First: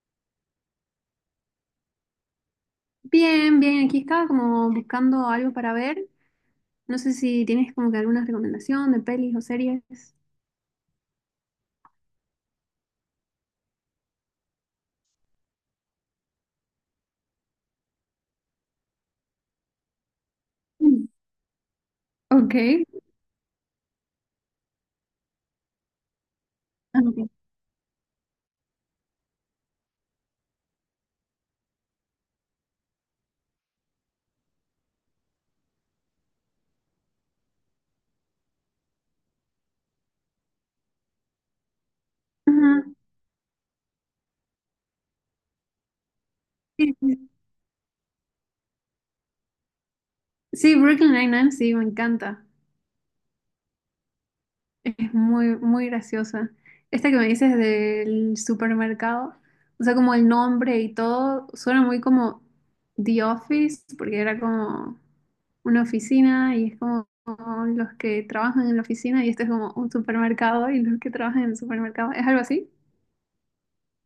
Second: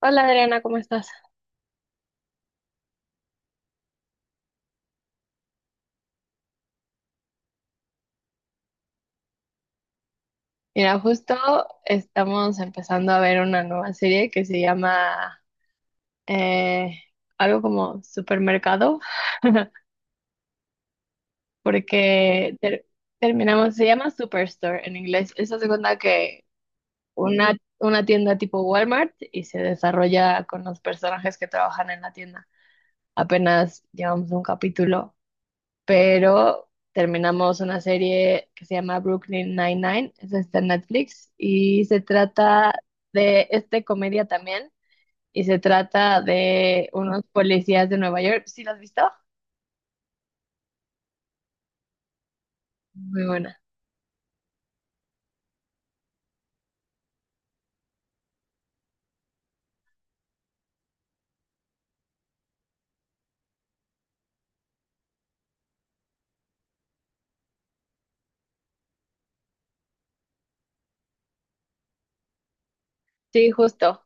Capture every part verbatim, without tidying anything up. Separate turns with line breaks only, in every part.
Hola Adriana, ¿cómo estás?
Bien, bien, aquí estaba como buscando algo para ver. No sé si tienes como que alguna recomendación de pelis o series.
Mira, justo estamos empezando a ver una nueva serie que se llama eh, algo como Supermercado,
Mm. Ok.
porque ter- terminamos, se llama Superstore en inglés. Eso hace cuenta que
Ah, ok.
una, una tienda tipo Walmart y se desarrolla con los personajes que trabajan en la tienda. Apenas llevamos un capítulo. Pero terminamos una serie que se llama Brooklyn Nine-Nine, esa está en Netflix, y se trata
Ujú.
de, este comedia también, y se trata de
Sí, sí,
unos
sí.
policías de Nueva York. ¿Sí la has visto?
Sí, Brooklyn Nine-Nine, sí, me encanta.
Muy buena.
Es muy, muy graciosa. Esta que me dices del supermercado, o sea, como el nombre y todo, suena muy como The Office, porque era como una oficina y es como los que trabajan en la oficina y este es como un supermercado y los que trabajan en el supermercado. ¿Es algo así?
Sí, justo.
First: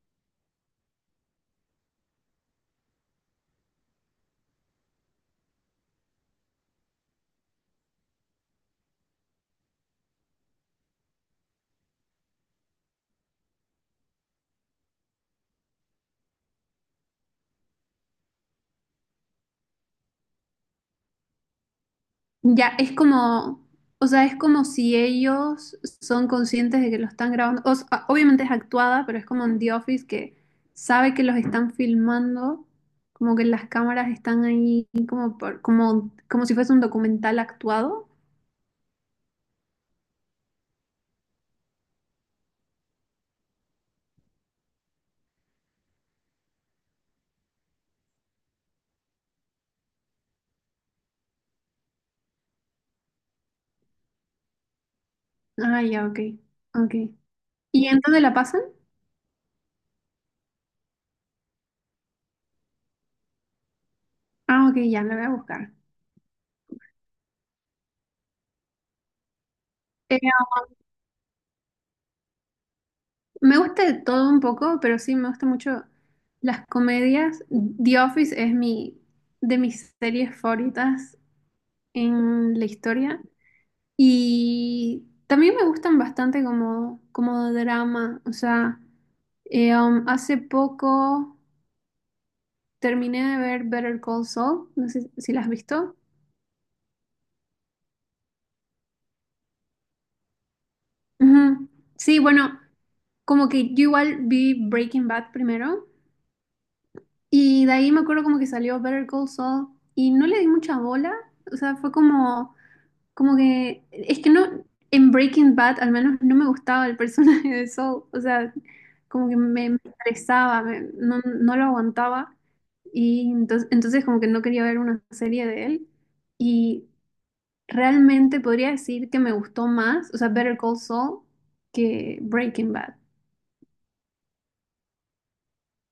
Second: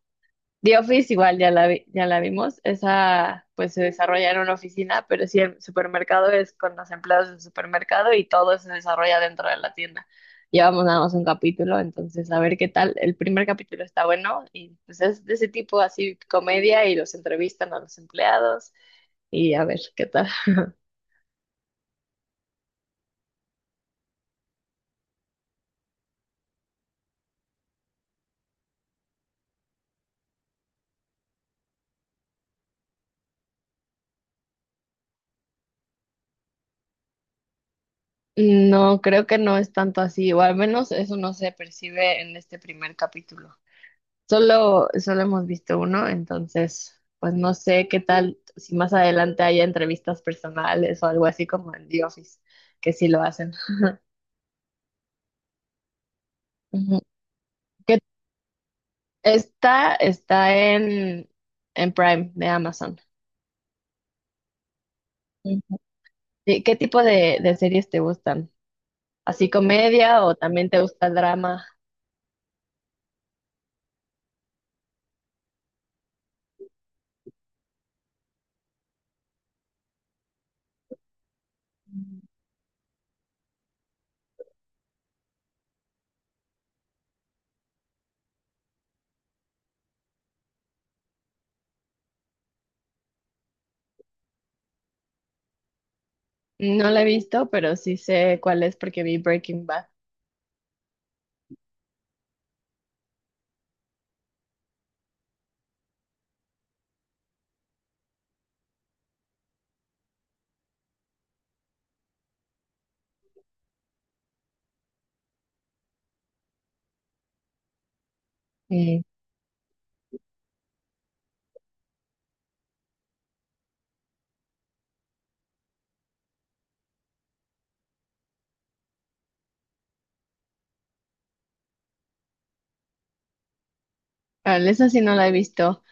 The Office igual ya la vi- ya la vimos. Esa pues se desarrolla en una oficina, pero sí el supermercado es con los empleados del supermercado y todo se desarrolla dentro de la tienda. Llevamos nada más un capítulo, entonces a ver qué tal. El primer capítulo está bueno y pues es de ese tipo así comedia y los entrevistan a los empleados y a ver qué tal.
Ya, es como, o sea, es como si ellos son conscientes de que lo están grabando. O sea, obviamente es actuada, pero es como en The Office que sabe que los están filmando, como que las cámaras están ahí como por- como, como si fuese un documental actuado.
No, creo que no es tanto así, o al menos eso no se percibe en este primer capítulo. Solo, solo hemos visto uno, entonces, pues no sé qué tal si más adelante haya entrevistas personales o algo así como en The Office, que sí lo hacen.
Ah, ya, ok, ok.
Ujú.
¿Y
Que
entonces la pasan?
está, está en, en Prime de Amazon.
Ah, ok, ya, la voy a buscar.
Ujú. ¿Y ¿Qué tipo de, de series te gustan? ¿Así
Eh,
comedia o también te gusta el drama?
Me gusta de todo un poco, pero sí, me gusta mucho las comedias. The Office es mi, de mis series favoritas
Mm.
en la historia. Y también me gustan bastante como, como drama. O sea, eh, um, hace poco terminé de ver Better Call Saul. No sé si la has visto.
No la he visto, pero sí sé cuál es porque vi Breaking Bad.
Ujú. Sí, bueno, como que yo igual vi Breaking Bad primero. Y de ahí me acuerdo como que salió Better Call Saul. Y no le di mucha bola. O sea, fue como. Como que, es que no, en Breaking Bad al menos no me gustaba el personaje de Saul, o sea,
Mm.
como que me, me estresaba, me- no, no lo aguantaba y entonces, entonces como que no quería ver una serie de él y realmente podría decir que me gustó más, o sea, Better Call Saul que Breaking Bad.
Ah, esa sí no la he visto.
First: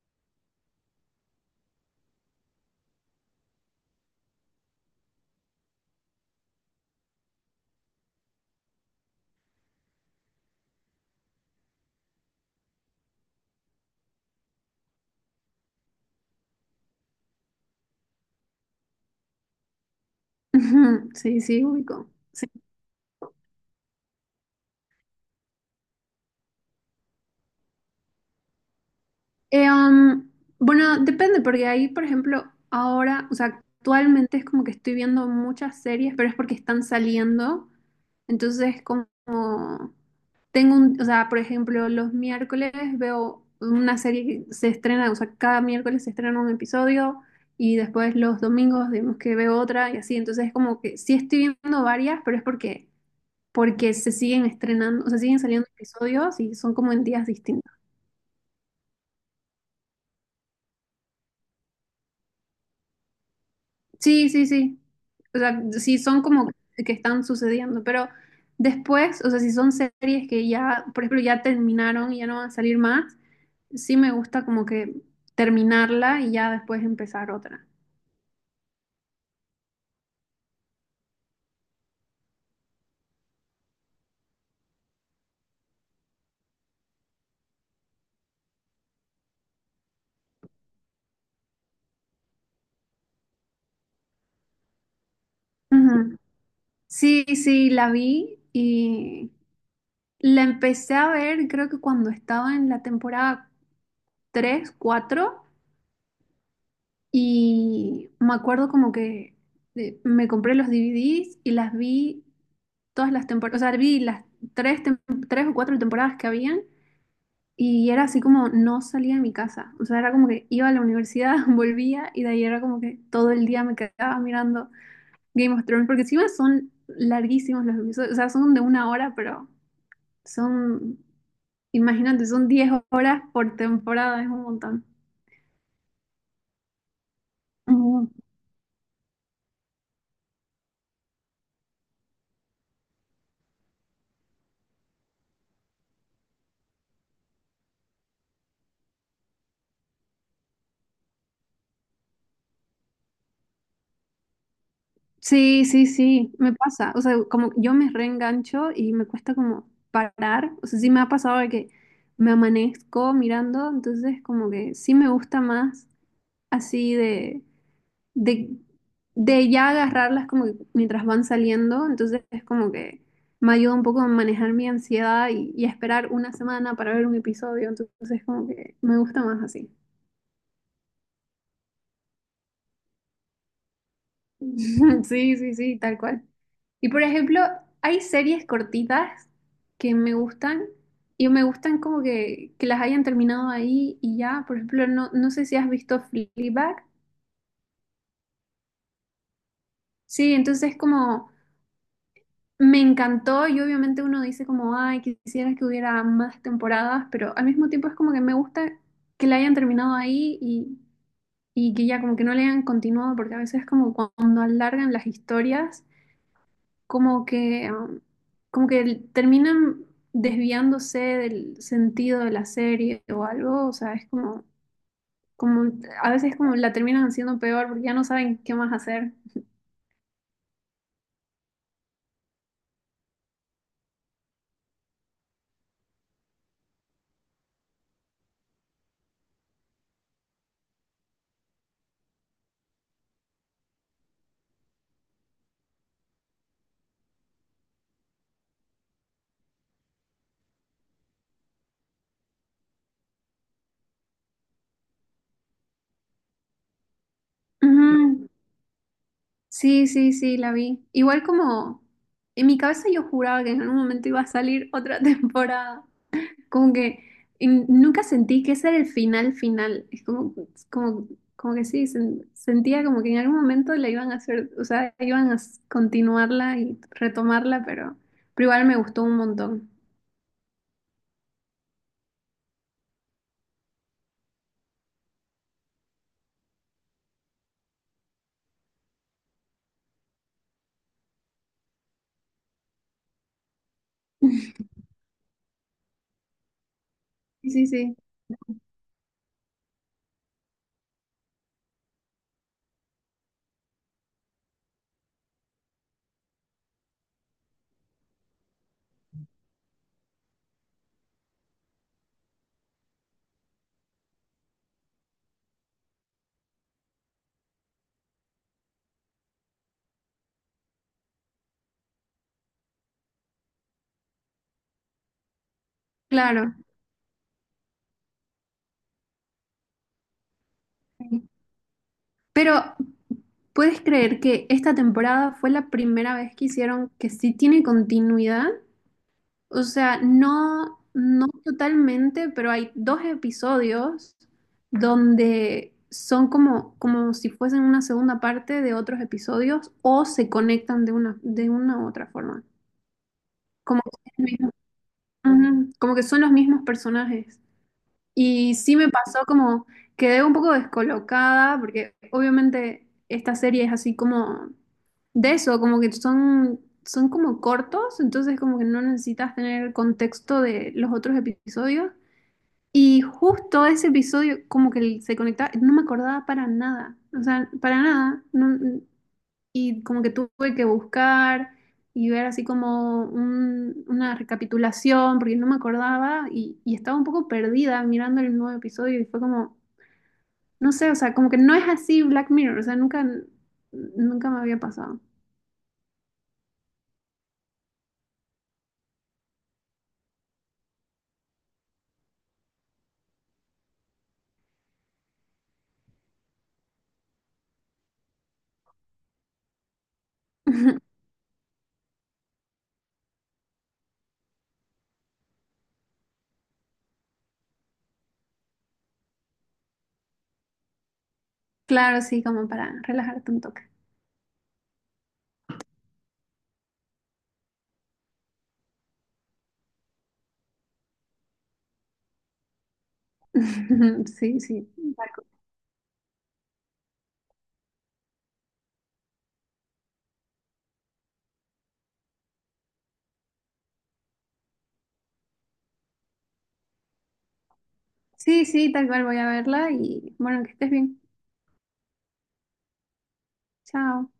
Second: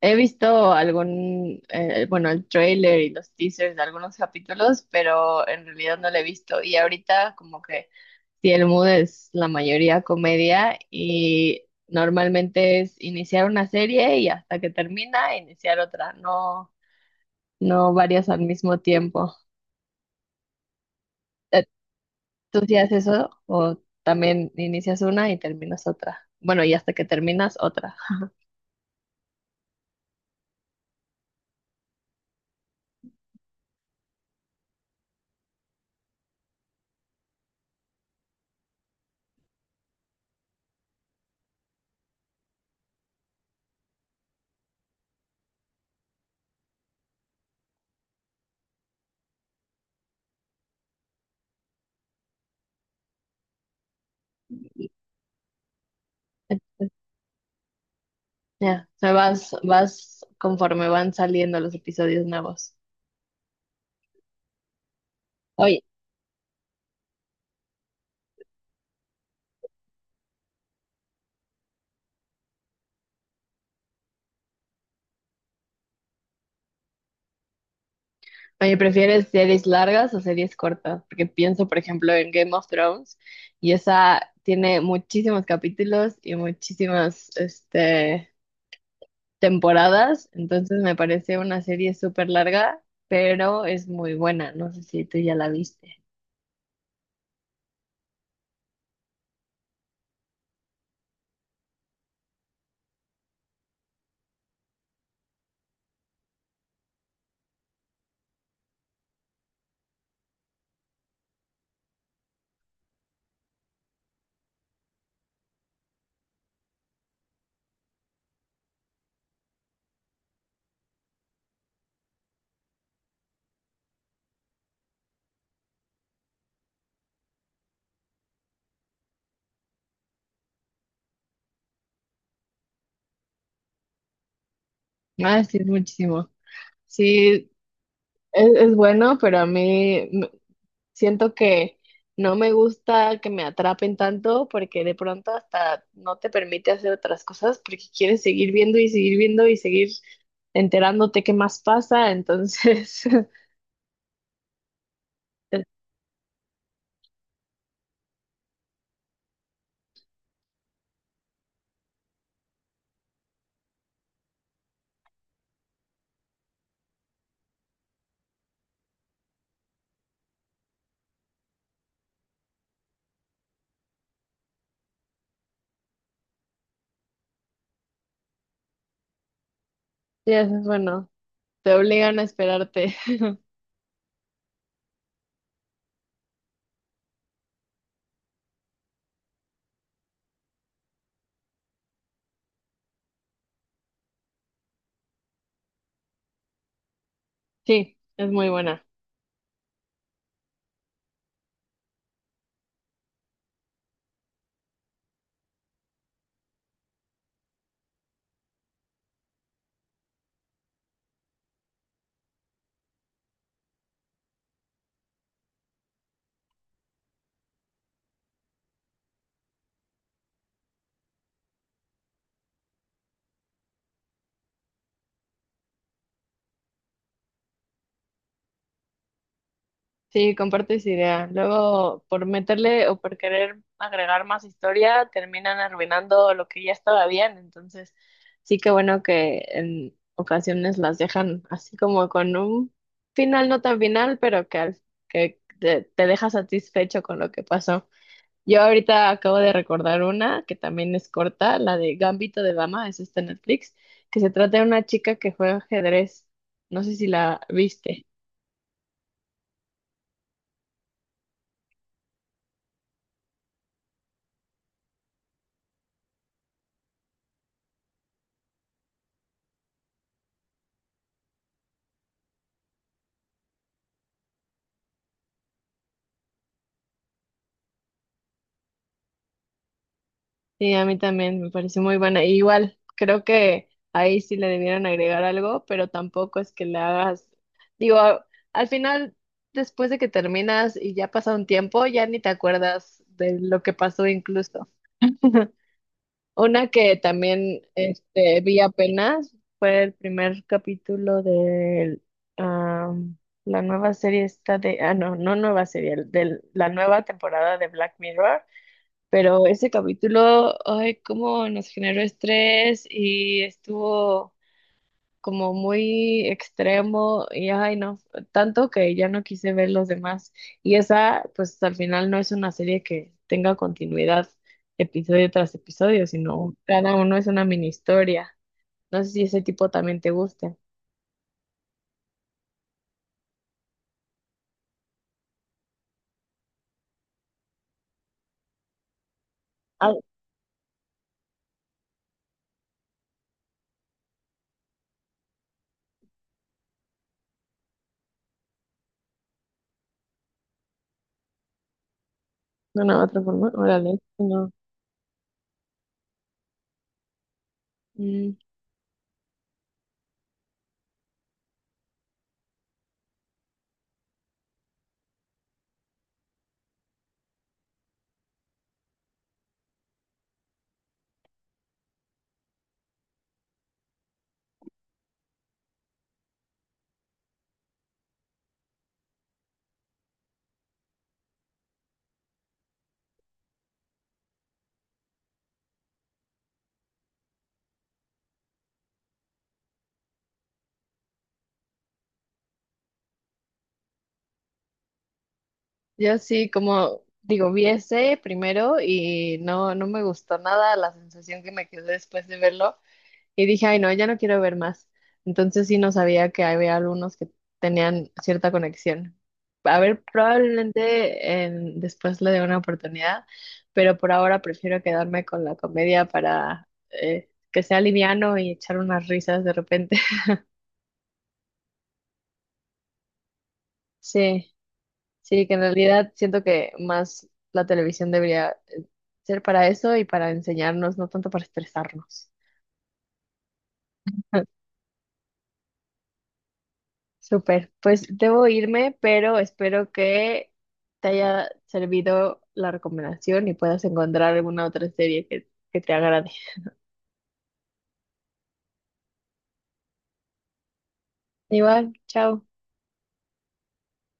He visto algún, eh, bueno, el trailer y los teasers de algunos capítulos, pero en realidad no lo he visto. Y ahorita como que si el mood es la mayoría comedia y normalmente es iniciar una serie y hasta que termina iniciar otra, no, no varias al mismo tiempo.
Sí,
Eh,
sí, ubico. Sí.
¿Tú sí haces eso o también inicias una y terminas otra? Bueno, y hasta que terminas otra.
Eh, um, bueno, depende, porque ahí, por ejemplo, ahora, o sea, actualmente es como que estoy viendo muchas series, pero es porque están saliendo. Entonces, como tengo un, o sea, por ejemplo, los miércoles veo una serie que se estrena, o sea, cada miércoles se estrena un episodio y después los domingos, digamos que veo otra y así. Entonces, es como que sí estoy viendo varias, pero es porque, porque se siguen estrenando, o sea, siguen saliendo episodios y son como
Entonces,
en días distintos.
ya, o sea, vas, vas conforme van saliendo los episodios nuevos.
Sí, sí, sí. O sea,
Oye,
sí son como que están sucediendo, pero después, o sea, si son series que ya, por ejemplo, ya terminaron y ya no van a salir más, sí me gusta como que terminarla y ya después empezar otra.
oye, ¿prefieres series largas o series cortas? Porque pienso, por ejemplo, en Game of Thrones y esa tiene muchísimos capítulos y muchísimas, este, temporadas, entonces me parece una serie súper larga, pero es muy buena. No sé si tú ya la viste.
Ujú. Sí, sí, la vi y la empecé a ver creo que cuando estaba en la temporada tres, cuatro y me acuerdo como que eh, me compré los D V Ds y las vi todas las temporadas, o sea, vi las tres, tem- tres o cuatro temporadas que habían y era así como no salía de mi casa, o sea, era como que iba a la universidad, volvía y de ahí era como que todo el día me quedaba mirando Game of Thrones, porque encima son larguísimos los episodios, o sea, son de una hora, pero son, imagínate, son diez horas por temporada, es un montón.
Ah, sí, es muchísimo. Sí,
Ujú.
es, es bueno, pero a mí siento que no me gusta que me atrapen tanto porque de pronto hasta no te permite hacer otras cosas porque quieres seguir viendo y seguir viendo y seguir enterándote qué más pasa. Entonces, sí,
Sí, sí, sí, me pasa. O sea, como yo me reengancho y me cuesta como parar. O sea, sí me ha pasado de que me amanezco mirando, entonces como que sí me gusta más así de, de, de ya agarrarlas como que mientras van saliendo. Entonces es como que me ayuda un poco a manejar mi ansiedad y, y a esperar una semana para ver un episodio. Entonces como que me gusta más así.
es bueno, te obligan a esperarte.
Sí, sí, sí, tal cual. Y por ejemplo, hay series cortitas que me gustan y me gustan como que, que las hayan terminado ahí y ya. Por ejemplo, no, no sé si has visto Fleabag.
Sí, es muy buena.
Sí, entonces como me encantó y obviamente uno dice como, ay, quisiera que hubiera más temporadas, pero al mismo tiempo es como que me gusta que la hayan terminado ahí y, y que ya como que no le hayan continuado porque a veces como cuando alargan las historias, como que, um, como que terminan desviándose del sentido de la serie o algo. O sea, es como, como a veces como la terminan haciendo peor porque ya no saben qué más hacer.
Sí, comparto esa idea. Luego, por meterle o por querer agregar más historia, terminan arruinando lo que ya estaba bien. Entonces, sí que bueno que en ocasiones las dejan así como con un final no tan final, pero que, al- que te, te deja satisfecho con lo que pasó. Yo ahorita acabo de recordar una que también es corta, la de Gambito de Dama, es esta en Netflix, que se trata de una chica que juega ajedrez. No sé si la viste.
Ujú. Sí, sí, sí, la vi. Igual como en mi cabeza yo juraba que en algún momento iba a salir otra temporada. Como que en- nunca sentí que ese era el final final. Es como, es como, como que sí, sen- sentía como que en algún momento la iban a hacer, o sea, iban a s- continuarla y retomarla, pero, pero igual me gustó un montón.
Sí, a mí también me pareció muy buena. Y igual, creo que ahí sí le debieron agregar algo, pero tampoco es que le hagas, digo, a- al final, después de que terminas y ya pasa un tiempo, ya ni te acuerdas de lo que pasó incluso. Una que
Sí,
también
sí, sí,
este, vi apenas fue el primer capítulo de la nueva serie esta de, ah, no, no nueva serie, de la nueva temporada de Black Mirror. Pero ese capítulo, ay, cómo nos generó estrés y estuvo como muy extremo y ay, no, tanto que ya no quise ver los demás. Y esa, pues al final no es una serie que tenga continuidad episodio tras episodio, sino
claro.
cada uno es una mini historia. No sé si ese tipo también te guste.
Sí. Pero ¿puedes creer que esta temporada fue la primera vez que hicieron que sí tiene continuidad? O
Ah,
sea, no, no totalmente, pero hay dos episodios donde son como, como si fuesen una segunda parte de otros episodios o se conectan de una, de una u otra forma.
bueno, de una u otra forma,
Como
órale,
que, es
si
el
no.
mismo- ujú, como que son los mismos personajes.
Mm.
Y sí me pasó como quedé un poco descolocada, porque obviamente esta serie es así como de eso, como que son, son, como cortos, entonces como que no necesitas tener el contexto de los otros episodios. Y justo ese episodio como que se conectaba, no me acordaba para nada, o sea, para nada. No, y como que tuve que buscar y ver así como un- una recapitulación, porque no me acordaba y, y estaba un poco perdida mirando el nuevo episodio y fue como, no sé, o sea, como que no es así Black Mirror, o sea, nunca, nunca me había pasado.
Yo sí, como digo, vi ese primero y no, no me gustó nada la sensación que me quedó después de verlo y dije, ay, no, ya no quiero ver más. Entonces sí no sabía que había algunos que tenían cierta conexión. A ver, probablemente en- después le dé una oportunidad, pero por ahora prefiero quedarme con la comedia para eh, que sea liviano y echar unas risas de repente.
Claro, sí, como para relajarte un toque.
Sí. Sí, que en realidad siento que más la televisión debería eh, ser para eso y para enseñarnos, no tanto para estresarnos.
Sí, sí, tal cual.
Súper, pues debo irme, pero espero que te haya servido la recomendación y puedas encontrar alguna otra serie que, que te agrade.
Sí, sí, tal cual voy a verla y bueno, que estés bien.
Igual, chao.
Chao.